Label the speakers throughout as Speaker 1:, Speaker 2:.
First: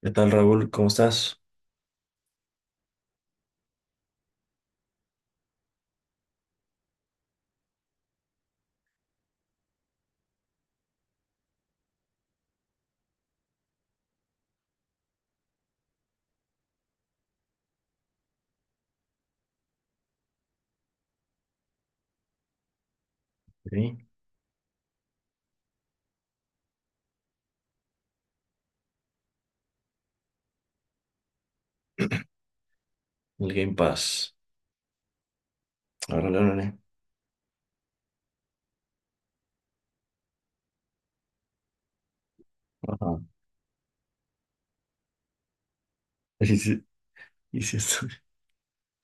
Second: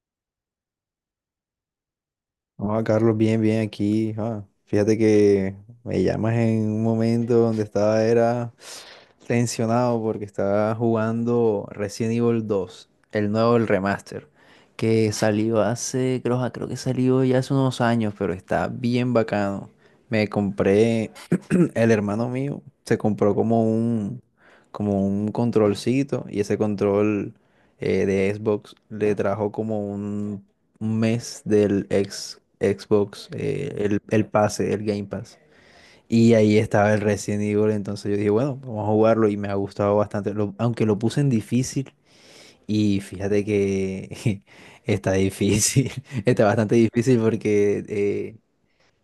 Speaker 1: ¿Qué tal, Raúl? ¿Cómo estás?
Speaker 2: No, Carlos, bien, bien aquí. Ah, fíjate que me llamas en un momento donde estaba era tensionado porque estaba jugando Resident Evil 2, el nuevo, el remaster, que salió hace, creo que salió ya hace unos años, pero está bien bacano. Me compré el hermano mío se compró como
Speaker 1: Sí,
Speaker 2: un, como un controlcito y ese control de Xbox le trajo como un mes del Xbox,
Speaker 1: el Game
Speaker 2: el
Speaker 1: Pass.
Speaker 2: pase, el Game Pass. Y
Speaker 1: Órale,
Speaker 2: ahí
Speaker 1: órale.
Speaker 2: estaba el Resident Evil, entonces yo dije, bueno, vamos a jugarlo y me ha gustado bastante, aunque lo puse en difícil y
Speaker 1: Ajá.
Speaker 2: fíjate que está difícil, está
Speaker 1: Sí,
Speaker 2: bastante
Speaker 1: sí,
Speaker 2: difícil
Speaker 1: y sí
Speaker 2: porque
Speaker 1: estoy.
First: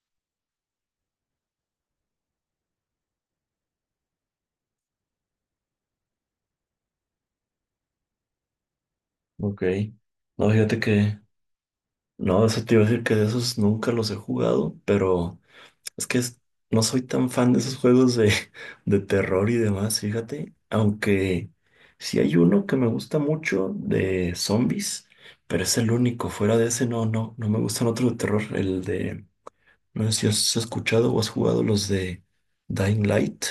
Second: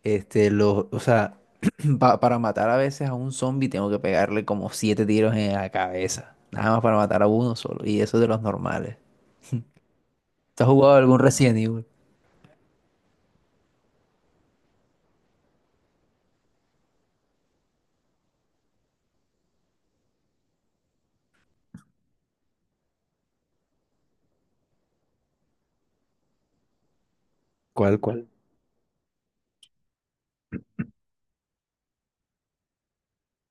Speaker 2: este, o sea, para matar a veces a un zombie tengo que pegarle como siete tiros en la cabeza. Nada más para matar a uno solo. Y eso de los normales.
Speaker 1: Ok. No,
Speaker 2: ¿Te has
Speaker 1: fíjate
Speaker 2: jugado algún
Speaker 1: que.
Speaker 2: Resident Evil?
Speaker 1: No, eso te iba a decir que de esos nunca los he jugado, pero es que no soy tan fan de esos juegos de, de terror y demás, fíjate. Aunque sí hay uno que me gusta mucho de zombies, pero es el único. Fuera de ese, no, no, no me gustan
Speaker 2: ¿Cuál,
Speaker 1: otros de
Speaker 2: cuál?
Speaker 1: terror. El de. No sé si has escuchado o has jugado los de Dying Light.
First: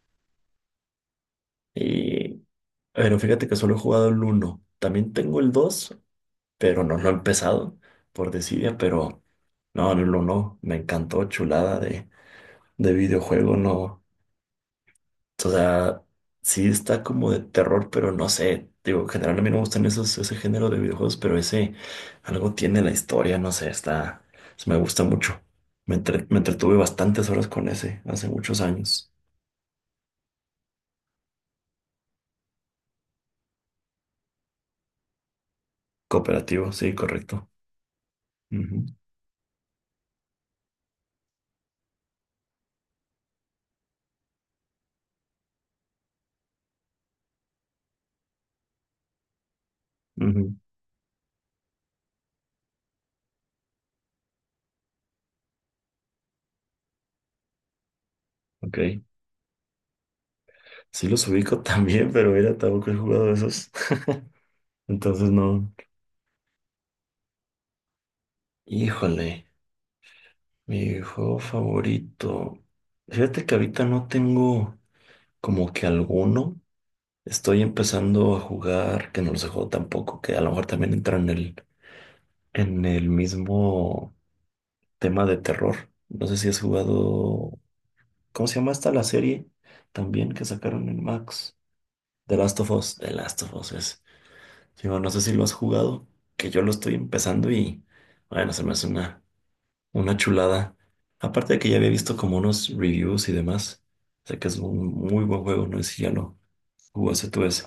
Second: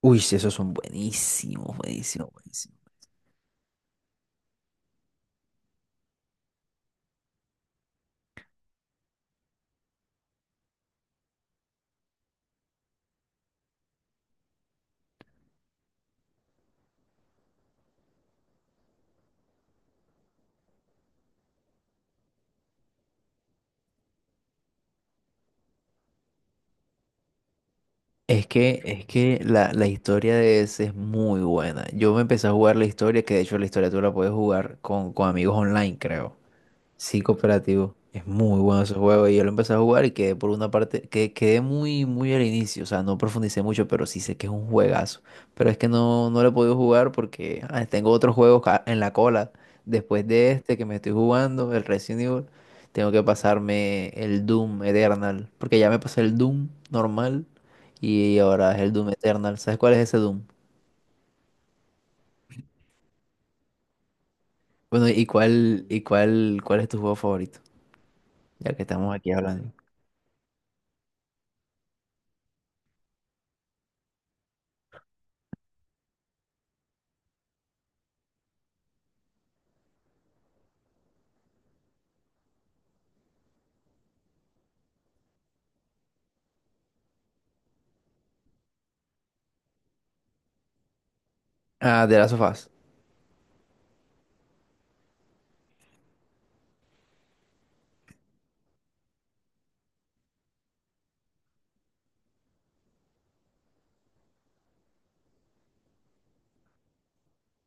Speaker 2: Uy, sí, esos son buenísimos, buenísimos,
Speaker 1: Y,
Speaker 2: buenísimos.
Speaker 1: pero fíjate que solo he jugado el uno. También tengo el dos, pero no lo he empezado por desidia, pero no, el uno me encantó, chulada de videojuego, no. O sea, sí está como de terror, pero no sé. Digo, en general a mí no me gustan esos, ese género de videojuegos, pero ese algo tiene la historia, no sé, está, me gusta mucho. Me entretuve bastantes horas con ese hace
Speaker 2: Es
Speaker 1: muchos
Speaker 2: que, es
Speaker 1: años.
Speaker 2: que la historia de ese es muy buena. Yo me empecé a jugar la historia, que de hecho la historia tú la puedes jugar con amigos online, creo.
Speaker 1: Cooperativo, sí,
Speaker 2: Sí,
Speaker 1: correcto.
Speaker 2: cooperativo. Es muy bueno
Speaker 1: Ujú,
Speaker 2: ese juego. Y yo lo empecé a jugar y quedé por una parte, que quedé muy, muy al inicio. O sea, no profundicé mucho, pero sí sé que es un juegazo. Pero es que no, no lo he podido jugar porque tengo otros juegos en la cola. Después de
Speaker 1: ujú,
Speaker 2: este que me estoy jugando, el Resident Evil, tengo que pasarme el Doom Eternal. Porque ya me pasé el Doom normal y ahora
Speaker 1: ok.
Speaker 2: es el Doom Eternal. ¿Sabes cuál es ese Doom?
Speaker 1: Sí los ubico también, pero mira, tampoco he jugado esos.
Speaker 2: Bueno, ¿y
Speaker 1: Entonces no.
Speaker 2: cuál, y cuál, cuál es tu juego favorito? Ya que estamos aquí
Speaker 1: Híjole,
Speaker 2: hablando.
Speaker 1: mi juego favorito. Fíjate que ahorita no tengo como que alguno. Estoy empezando a jugar, que no los he jugado tampoco, que a lo mejor también entra en el, mismo tema de terror. No sé si has jugado. ¿Cómo se llama esta la serie? También que sacaron en Max.
Speaker 2: Ah, de Last
Speaker 1: The
Speaker 2: of
Speaker 1: Last
Speaker 2: Us.
Speaker 1: of Us. The Last of Us es. Digo, no sé si lo has jugado, que yo lo estoy empezando y bueno, se me hace una chulada. Aparte de que ya había visto como unos reviews y demás, sé que es un muy buen juego, no sé si ya lo jugaste tú ese.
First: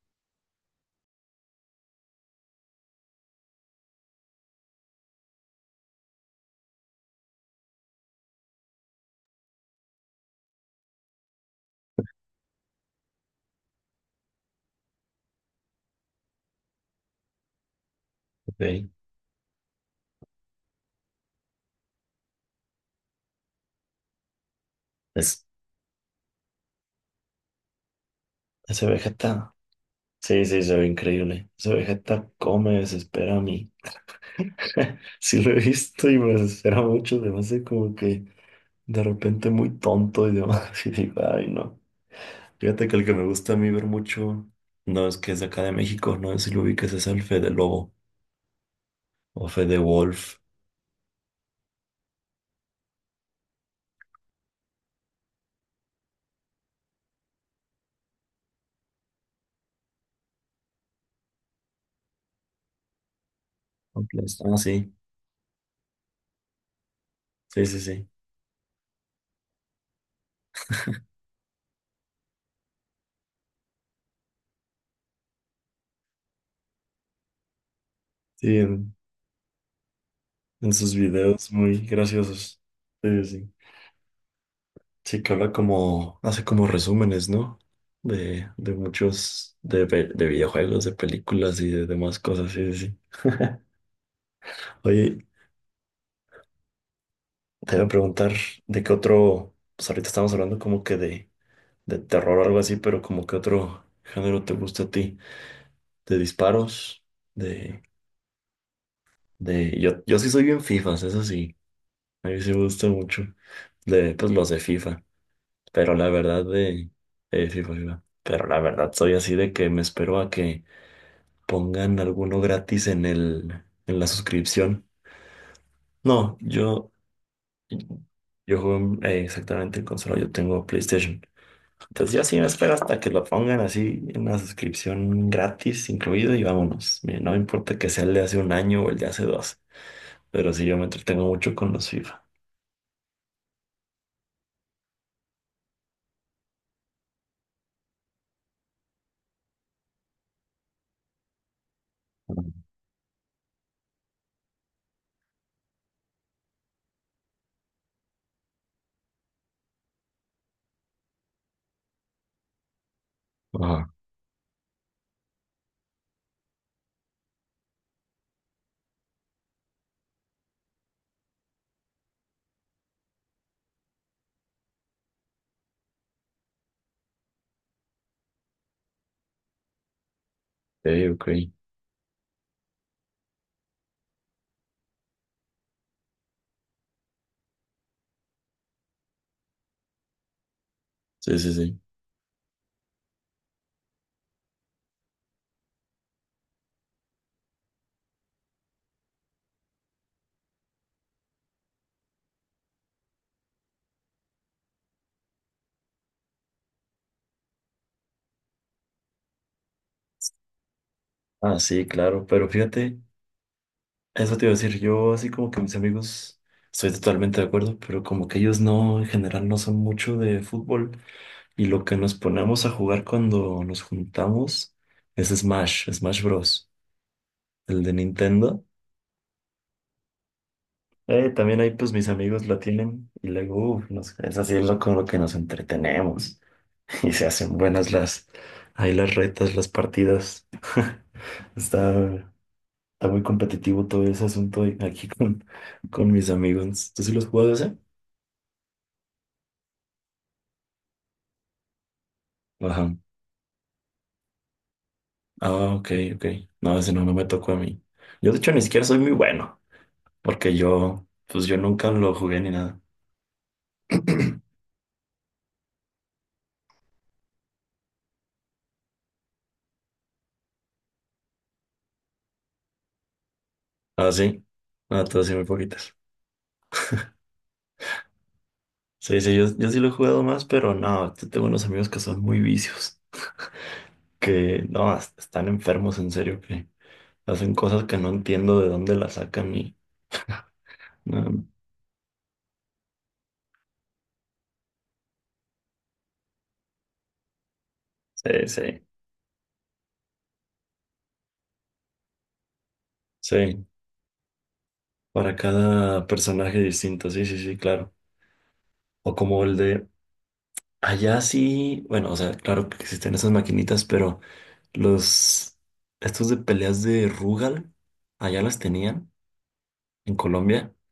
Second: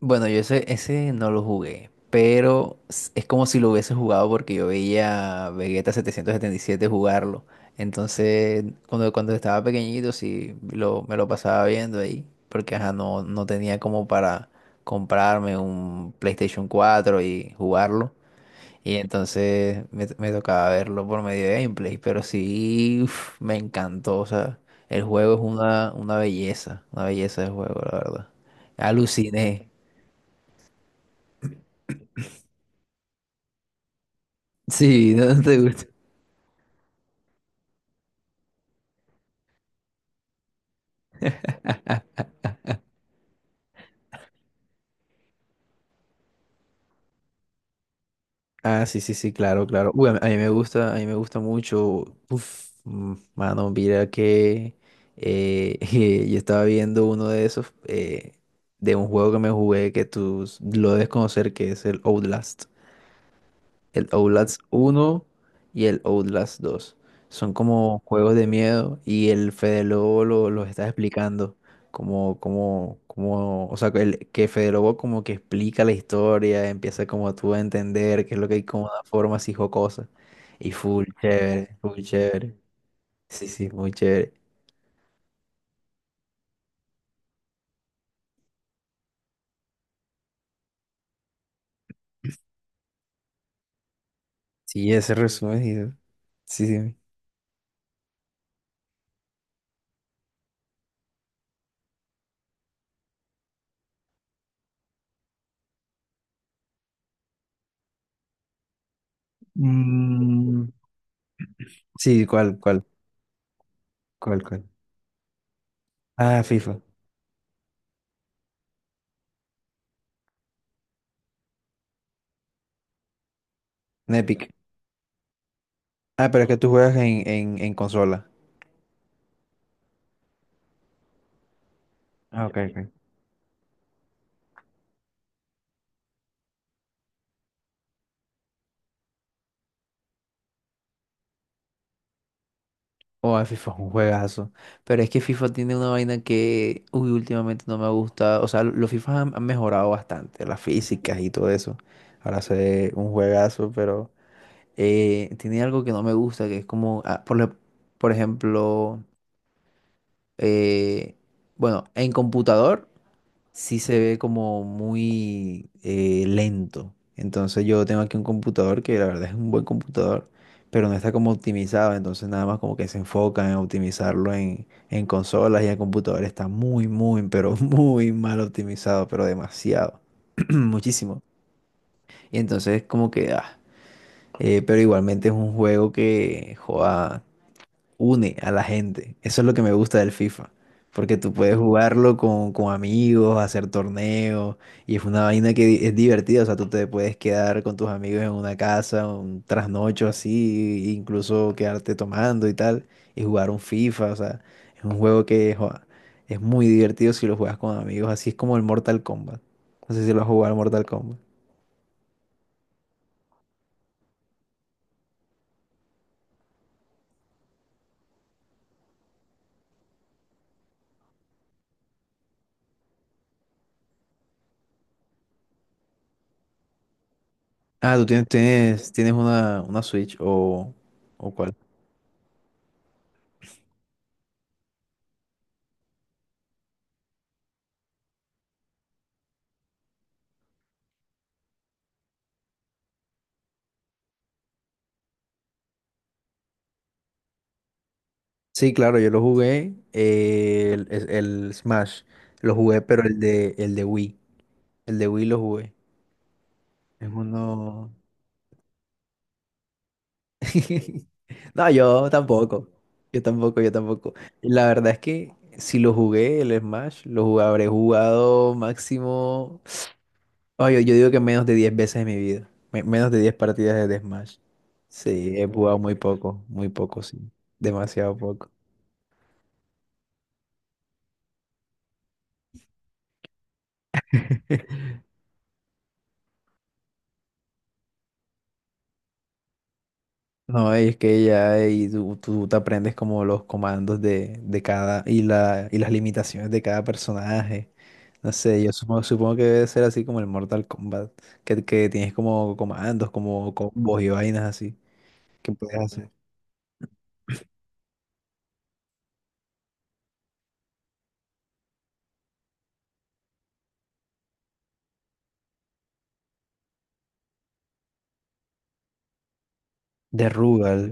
Speaker 2: Bueno, yo ese no lo jugué, pero es como si lo hubiese jugado porque yo veía a Vegeta 777 jugarlo. Entonces, cuando estaba pequeñito, sí, me lo pasaba viendo ahí, porque ajá, no, no tenía como para comprarme un PlayStation 4 y jugarlo.
Speaker 1: Ok.
Speaker 2: Y entonces me tocaba verlo por medio de gameplay, pero sí, uf, me encantó. O sea, el juego es
Speaker 1: Es,
Speaker 2: una belleza, una belleza de juego, la verdad.
Speaker 1: Ese Vegeta,
Speaker 2: Aluciné.
Speaker 1: sí, sí, se ve increíble. Ese Vegeta come, desespera a mí.
Speaker 2: Sí, no
Speaker 1: Sí lo he
Speaker 2: te gusta.
Speaker 1: visto y me desespera mucho, se me hace como que de repente muy tonto y demás, y digo, ay no. Fíjate que el que me gusta a mí ver mucho no es que es de acá de México, no sé si lo ubiques es el Fede Lobo
Speaker 2: Ah, sí, sí, sí,
Speaker 1: o
Speaker 2: claro,
Speaker 1: Fede
Speaker 2: claro. Uy, a mí
Speaker 1: Wolf.
Speaker 2: me gusta, a mí me gusta mucho. Uf, mano, mira que eh, yo estaba viendo uno de esos, de un juego que me jugué que tú lo debes conocer, que es el Outlast,
Speaker 1: Ok.
Speaker 2: el
Speaker 1: Ah,
Speaker 2: Outlast
Speaker 1: sí,
Speaker 2: uno y el Outlast 2. Son
Speaker 1: sí, sí,
Speaker 2: como
Speaker 1: sí.
Speaker 2: juegos de miedo y el Fede Lobo los está explicando. Como, o sea, que Fede Lobo como que explica la historia, empieza como tú a entender qué es lo que
Speaker 1: Sí,
Speaker 2: hay como
Speaker 1: en,
Speaker 2: una forma así jocosa. Y
Speaker 1: en sus
Speaker 2: full
Speaker 1: videos
Speaker 2: chévere,
Speaker 1: muy
Speaker 2: full chévere.
Speaker 1: graciosos. Sí, sí,
Speaker 2: Sí,
Speaker 1: sí.
Speaker 2: sí, muy chévere.
Speaker 1: Sí, que habla como, hace como resúmenes, ¿no? De muchos, de videojuegos, de películas y de demás cosas, sí, sí, sí.
Speaker 2: Sí, ese
Speaker 1: Oye,
Speaker 2: resumen. Sí, sí.
Speaker 1: te voy a preguntar de qué otro, pues ahorita estamos hablando como que de terror o algo así, pero como qué otro género te gusta a ti. De disparos, de, yo sí soy bien
Speaker 2: Mm,
Speaker 1: FIFAs, eso sí,
Speaker 2: sí,
Speaker 1: a mí sí
Speaker 2: ¿cuál,
Speaker 1: me
Speaker 2: cuál,
Speaker 1: gusta mucho, pues
Speaker 2: cuál,
Speaker 1: los de
Speaker 2: cuál?
Speaker 1: FIFA, pero la
Speaker 2: Ah,
Speaker 1: verdad
Speaker 2: FIFA,
Speaker 1: FIFA, FIFA, pero la verdad soy así de que me espero a que pongan alguno gratis en el, en la
Speaker 2: en Epic.
Speaker 1: suscripción.
Speaker 2: Ah,
Speaker 1: No,
Speaker 2: pero es que tú
Speaker 1: yo,
Speaker 2: juegas en consola.
Speaker 1: yo juego exactamente en consola, yo tengo PlayStation, entonces yo sí me
Speaker 2: Ah, ok,
Speaker 1: espero
Speaker 2: ok.
Speaker 1: hasta que lo pongan así en la suscripción gratis incluido y vámonos. Mira, no me importa que sea el de hace un año o el de hace dos. Pero sí, yo me entretengo mucho con los FIFA.
Speaker 2: O a FIFA es un juegazo. Pero es que FIFA tiene una vaina que, uy, últimamente no me ha gustado. O sea, los FIFA han mejorado bastante, las físicas y todo eso. Ahora se ve un juegazo, pero tiene algo que no me gusta, que es como, por ejemplo, eh, bueno, en computador. Sí
Speaker 1: Ajá,
Speaker 2: se ve como muy lento. Entonces yo tengo aquí un computador que la verdad es un buen computador, pero no está como optimizado. Entonces nada más como que se enfocan en optimizarlo en consolas y el computador está muy, muy, pero muy mal optimizado, pero demasiado.
Speaker 1: ok,
Speaker 2: Muchísimo.
Speaker 1: ok.
Speaker 2: Y entonces como que, pero igualmente es un juego que, joda, une a la gente. Eso es lo que me gusta del FIFA, porque tú
Speaker 1: Sí, sí,
Speaker 2: puedes
Speaker 1: sí.
Speaker 2: jugarlo con amigos, hacer torneos, y es una vaina que es divertida, o sea, tú te puedes quedar con tus amigos en una casa, un trasnocho así, e incluso quedarte tomando y tal, y jugar un FIFA, o sea, es un juego que joa, es muy divertido si lo juegas con amigos, así es como el Mortal Kombat. No sé si lo has jugado al Mortal Kombat.
Speaker 1: Ah, sí, claro. Pero fíjate, eso te iba a decir, yo así como que mis amigos, estoy totalmente de acuerdo, pero como que ellos no, en general no son mucho de fútbol. Y lo que nos ponemos a jugar cuando nos juntamos es Smash, Smash Bros. El de
Speaker 2: Ah, tú tienes,
Speaker 1: Nintendo.
Speaker 2: tienes, tienes una Switch o, o cuál.
Speaker 1: También ahí pues mis amigos la tienen y luego uf, es así lo, con lo que nos entretenemos. Y se hacen buenas ahí las retas, las partidas. Está, está muy competitivo todo ese asunto aquí con mis amigos. ¿Tú sí los juegas ese?
Speaker 2: Sí, claro, yo lo jugué, el Smash, lo jugué,
Speaker 1: Ajá.
Speaker 2: pero el de Wii, el de Wii lo
Speaker 1: Ah,
Speaker 2: jugué.
Speaker 1: ok, ok. No, ese no,
Speaker 2: Es
Speaker 1: no me tocó a mí.
Speaker 2: uno.
Speaker 1: Yo, de hecho, ni siquiera soy muy bueno, porque pues yo
Speaker 2: No,
Speaker 1: nunca
Speaker 2: yo
Speaker 1: lo jugué ni
Speaker 2: tampoco,
Speaker 1: nada.
Speaker 2: yo tampoco, yo tampoco. Y la verdad es que si lo jugué, el Smash, habré jugado máximo. Oye, yo digo que menos de 10 veces en mi vida, menos de 10 partidas de
Speaker 1: Ah,
Speaker 2: Smash.
Speaker 1: sí. Ah, todas
Speaker 2: Sí,
Speaker 1: sí, muy
Speaker 2: he jugado
Speaker 1: poquitas.
Speaker 2: muy poco, sí, demasiado poco.
Speaker 1: Sí, sí, yo sí lo he jugado más, pero no, tengo unos amigos que son muy vicios, que no, están enfermos, en serio, que hacen cosas que no entiendo de dónde las sacan y.
Speaker 2: No, es que
Speaker 1: No,
Speaker 2: ya ahí tú te aprendes como los comandos de cada y las limitaciones de cada personaje. No
Speaker 1: sí,
Speaker 2: sé, yo
Speaker 1: sí,
Speaker 2: supongo que debe ser así como el Mortal Kombat, que tienes como comandos, como
Speaker 1: sí.
Speaker 2: combos y vainas así
Speaker 1: Para
Speaker 2: que puedes
Speaker 1: cada
Speaker 2: hacer.
Speaker 1: personaje distinto, sí, sí, sí, claro. O como el de allá sí, bueno, o sea, claro que existen esas maquinitas, pero los, estos de peleas de Rugal, allá las tenían en
Speaker 2: De
Speaker 1: Colombia.
Speaker 2: Rugal,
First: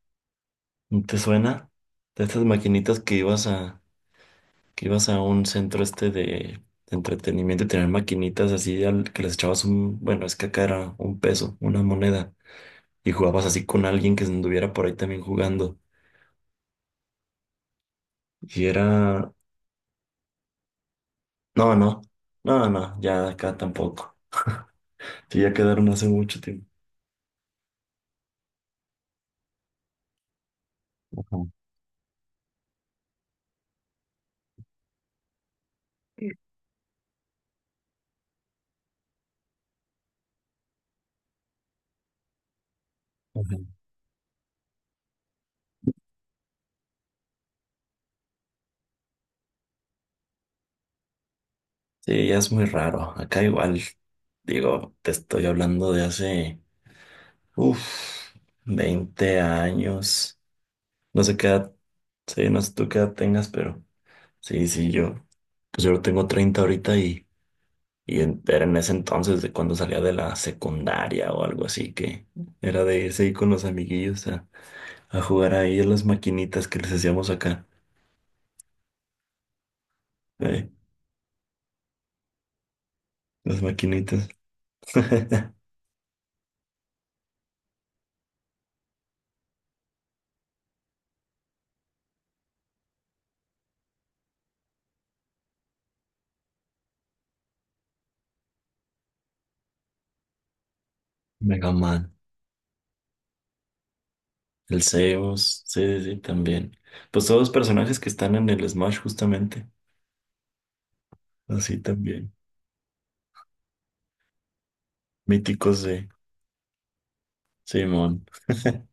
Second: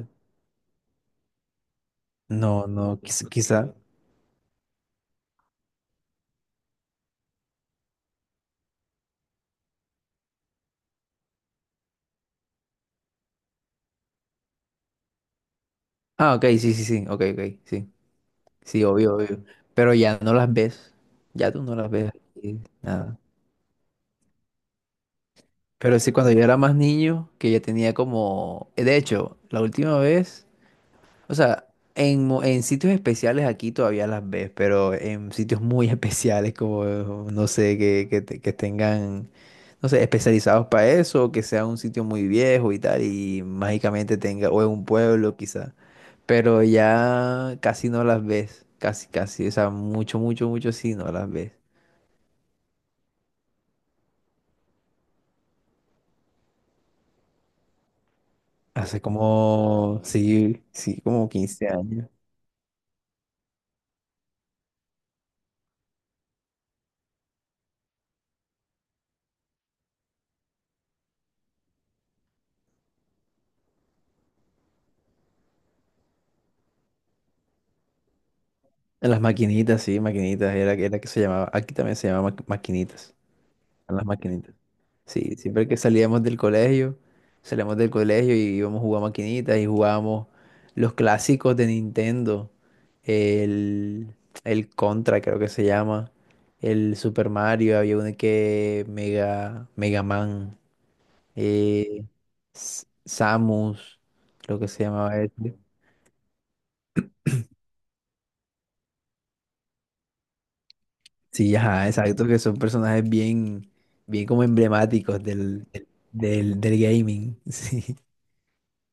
Speaker 1: ¿No? ¿Te suena? De estas
Speaker 2: no, no,
Speaker 1: maquinitas que ibas
Speaker 2: quizá.
Speaker 1: a, que ibas a un centro este de, entretenimiento y tenían maquinitas así al que les echabas un, bueno, es que acá era un peso, una moneda, y jugabas así con alguien que anduviera por ahí también jugando.
Speaker 2: Ah, ok, sí, sí, sí, ok, ok, sí,
Speaker 1: Y
Speaker 2: sí, obvio,
Speaker 1: era.
Speaker 2: obvio. Pero ya no las ves, ya tú
Speaker 1: No,
Speaker 2: no las
Speaker 1: no,
Speaker 2: ves aquí,
Speaker 1: no, no,
Speaker 2: nada.
Speaker 1: ya acá tampoco. Sí, ya quedaron
Speaker 2: Pero
Speaker 1: hace
Speaker 2: sí, cuando
Speaker 1: mucho
Speaker 2: yo era
Speaker 1: tiempo.
Speaker 2: más niño, que ya tenía como, de hecho, la última vez. O
Speaker 1: Ajá.
Speaker 2: sea, en sitios especiales aquí todavía las ves, pero en sitios muy especiales como, no sé, que tengan, no sé, especializados para eso, o que sea un sitio muy viejo y tal, y
Speaker 1: Ujú.
Speaker 2: mágicamente tenga, o en un pueblo quizá, pero ya casi no las ves, casi, casi, o sea, mucho, mucho, mucho sí no las ves.
Speaker 1: Sí, ya es muy raro. Acá igual, digo, te estoy hablando de hace, uff,
Speaker 2: Hace
Speaker 1: 20
Speaker 2: como,
Speaker 1: años.
Speaker 2: sí, sí,
Speaker 1: No
Speaker 2: como
Speaker 1: sé qué
Speaker 2: 15
Speaker 1: edad,
Speaker 2: años.
Speaker 1: sí, no sé tú qué edad tengas, pero sí, sí, pues yo tengo 30 ahorita y era en ese entonces de cuando salía de la secundaria o algo así, que era de irse ahí con los amiguillos a jugar ahí a las maquinitas que les hacíamos acá.
Speaker 2: En las maquinitas, sí, maquinitas,
Speaker 1: Eh,
Speaker 2: era que se llamaba, aquí también se llamaba maquinitas.
Speaker 1: Las
Speaker 2: Eran las
Speaker 1: maquinitas.
Speaker 2: maquinitas. Sí, siempre que salíamos del colegio y íbamos a jugar maquinitas y jugábamos los clásicos de Nintendo, el, el Contra creo que se llama, el Super Mario, había uno que Mega Man,
Speaker 1: Mega
Speaker 2: eh,
Speaker 1: Man.
Speaker 2: Samus, creo que
Speaker 1: El
Speaker 2: se llamaba este.
Speaker 1: Zeus. Sí, sí, sí, también. Pues todos los personajes que están en el Smash, justamente.
Speaker 2: Sí,
Speaker 1: Así
Speaker 2: ajá, exacto,
Speaker 1: también.
Speaker 2: que son personajes bien, bien como emblemáticos del,
Speaker 1: Míticos
Speaker 2: del,
Speaker 1: de
Speaker 2: del del gaming. Sí.
Speaker 1: Simón.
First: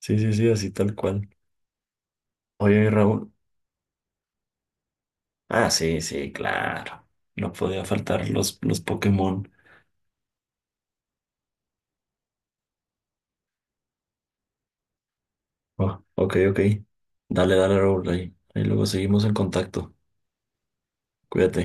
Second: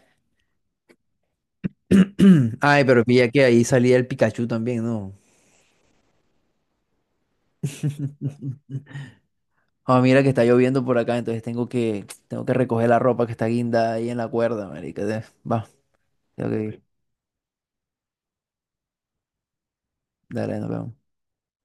Speaker 1: Sí, sí, sí, así tal cual.
Speaker 2: Ay,
Speaker 1: Oye,
Speaker 2: pero pilla
Speaker 1: Raúl.
Speaker 2: que ahí salía el Pikachu también, ¿no?
Speaker 1: Ah, sí, sí, claro. No podía faltar los Pokémon.
Speaker 2: Ah, mira que está lloviendo por acá, entonces tengo que recoger la ropa que está guinda ahí en la cuerda, marica. Va,
Speaker 1: Oh, ok,
Speaker 2: tengo
Speaker 1: ok.
Speaker 2: que ir.
Speaker 1: Dale, dale, Raúl. Ahí, ahí luego seguimos en contacto.
Speaker 2: Dale, nos vemos.
Speaker 1: Cuídate.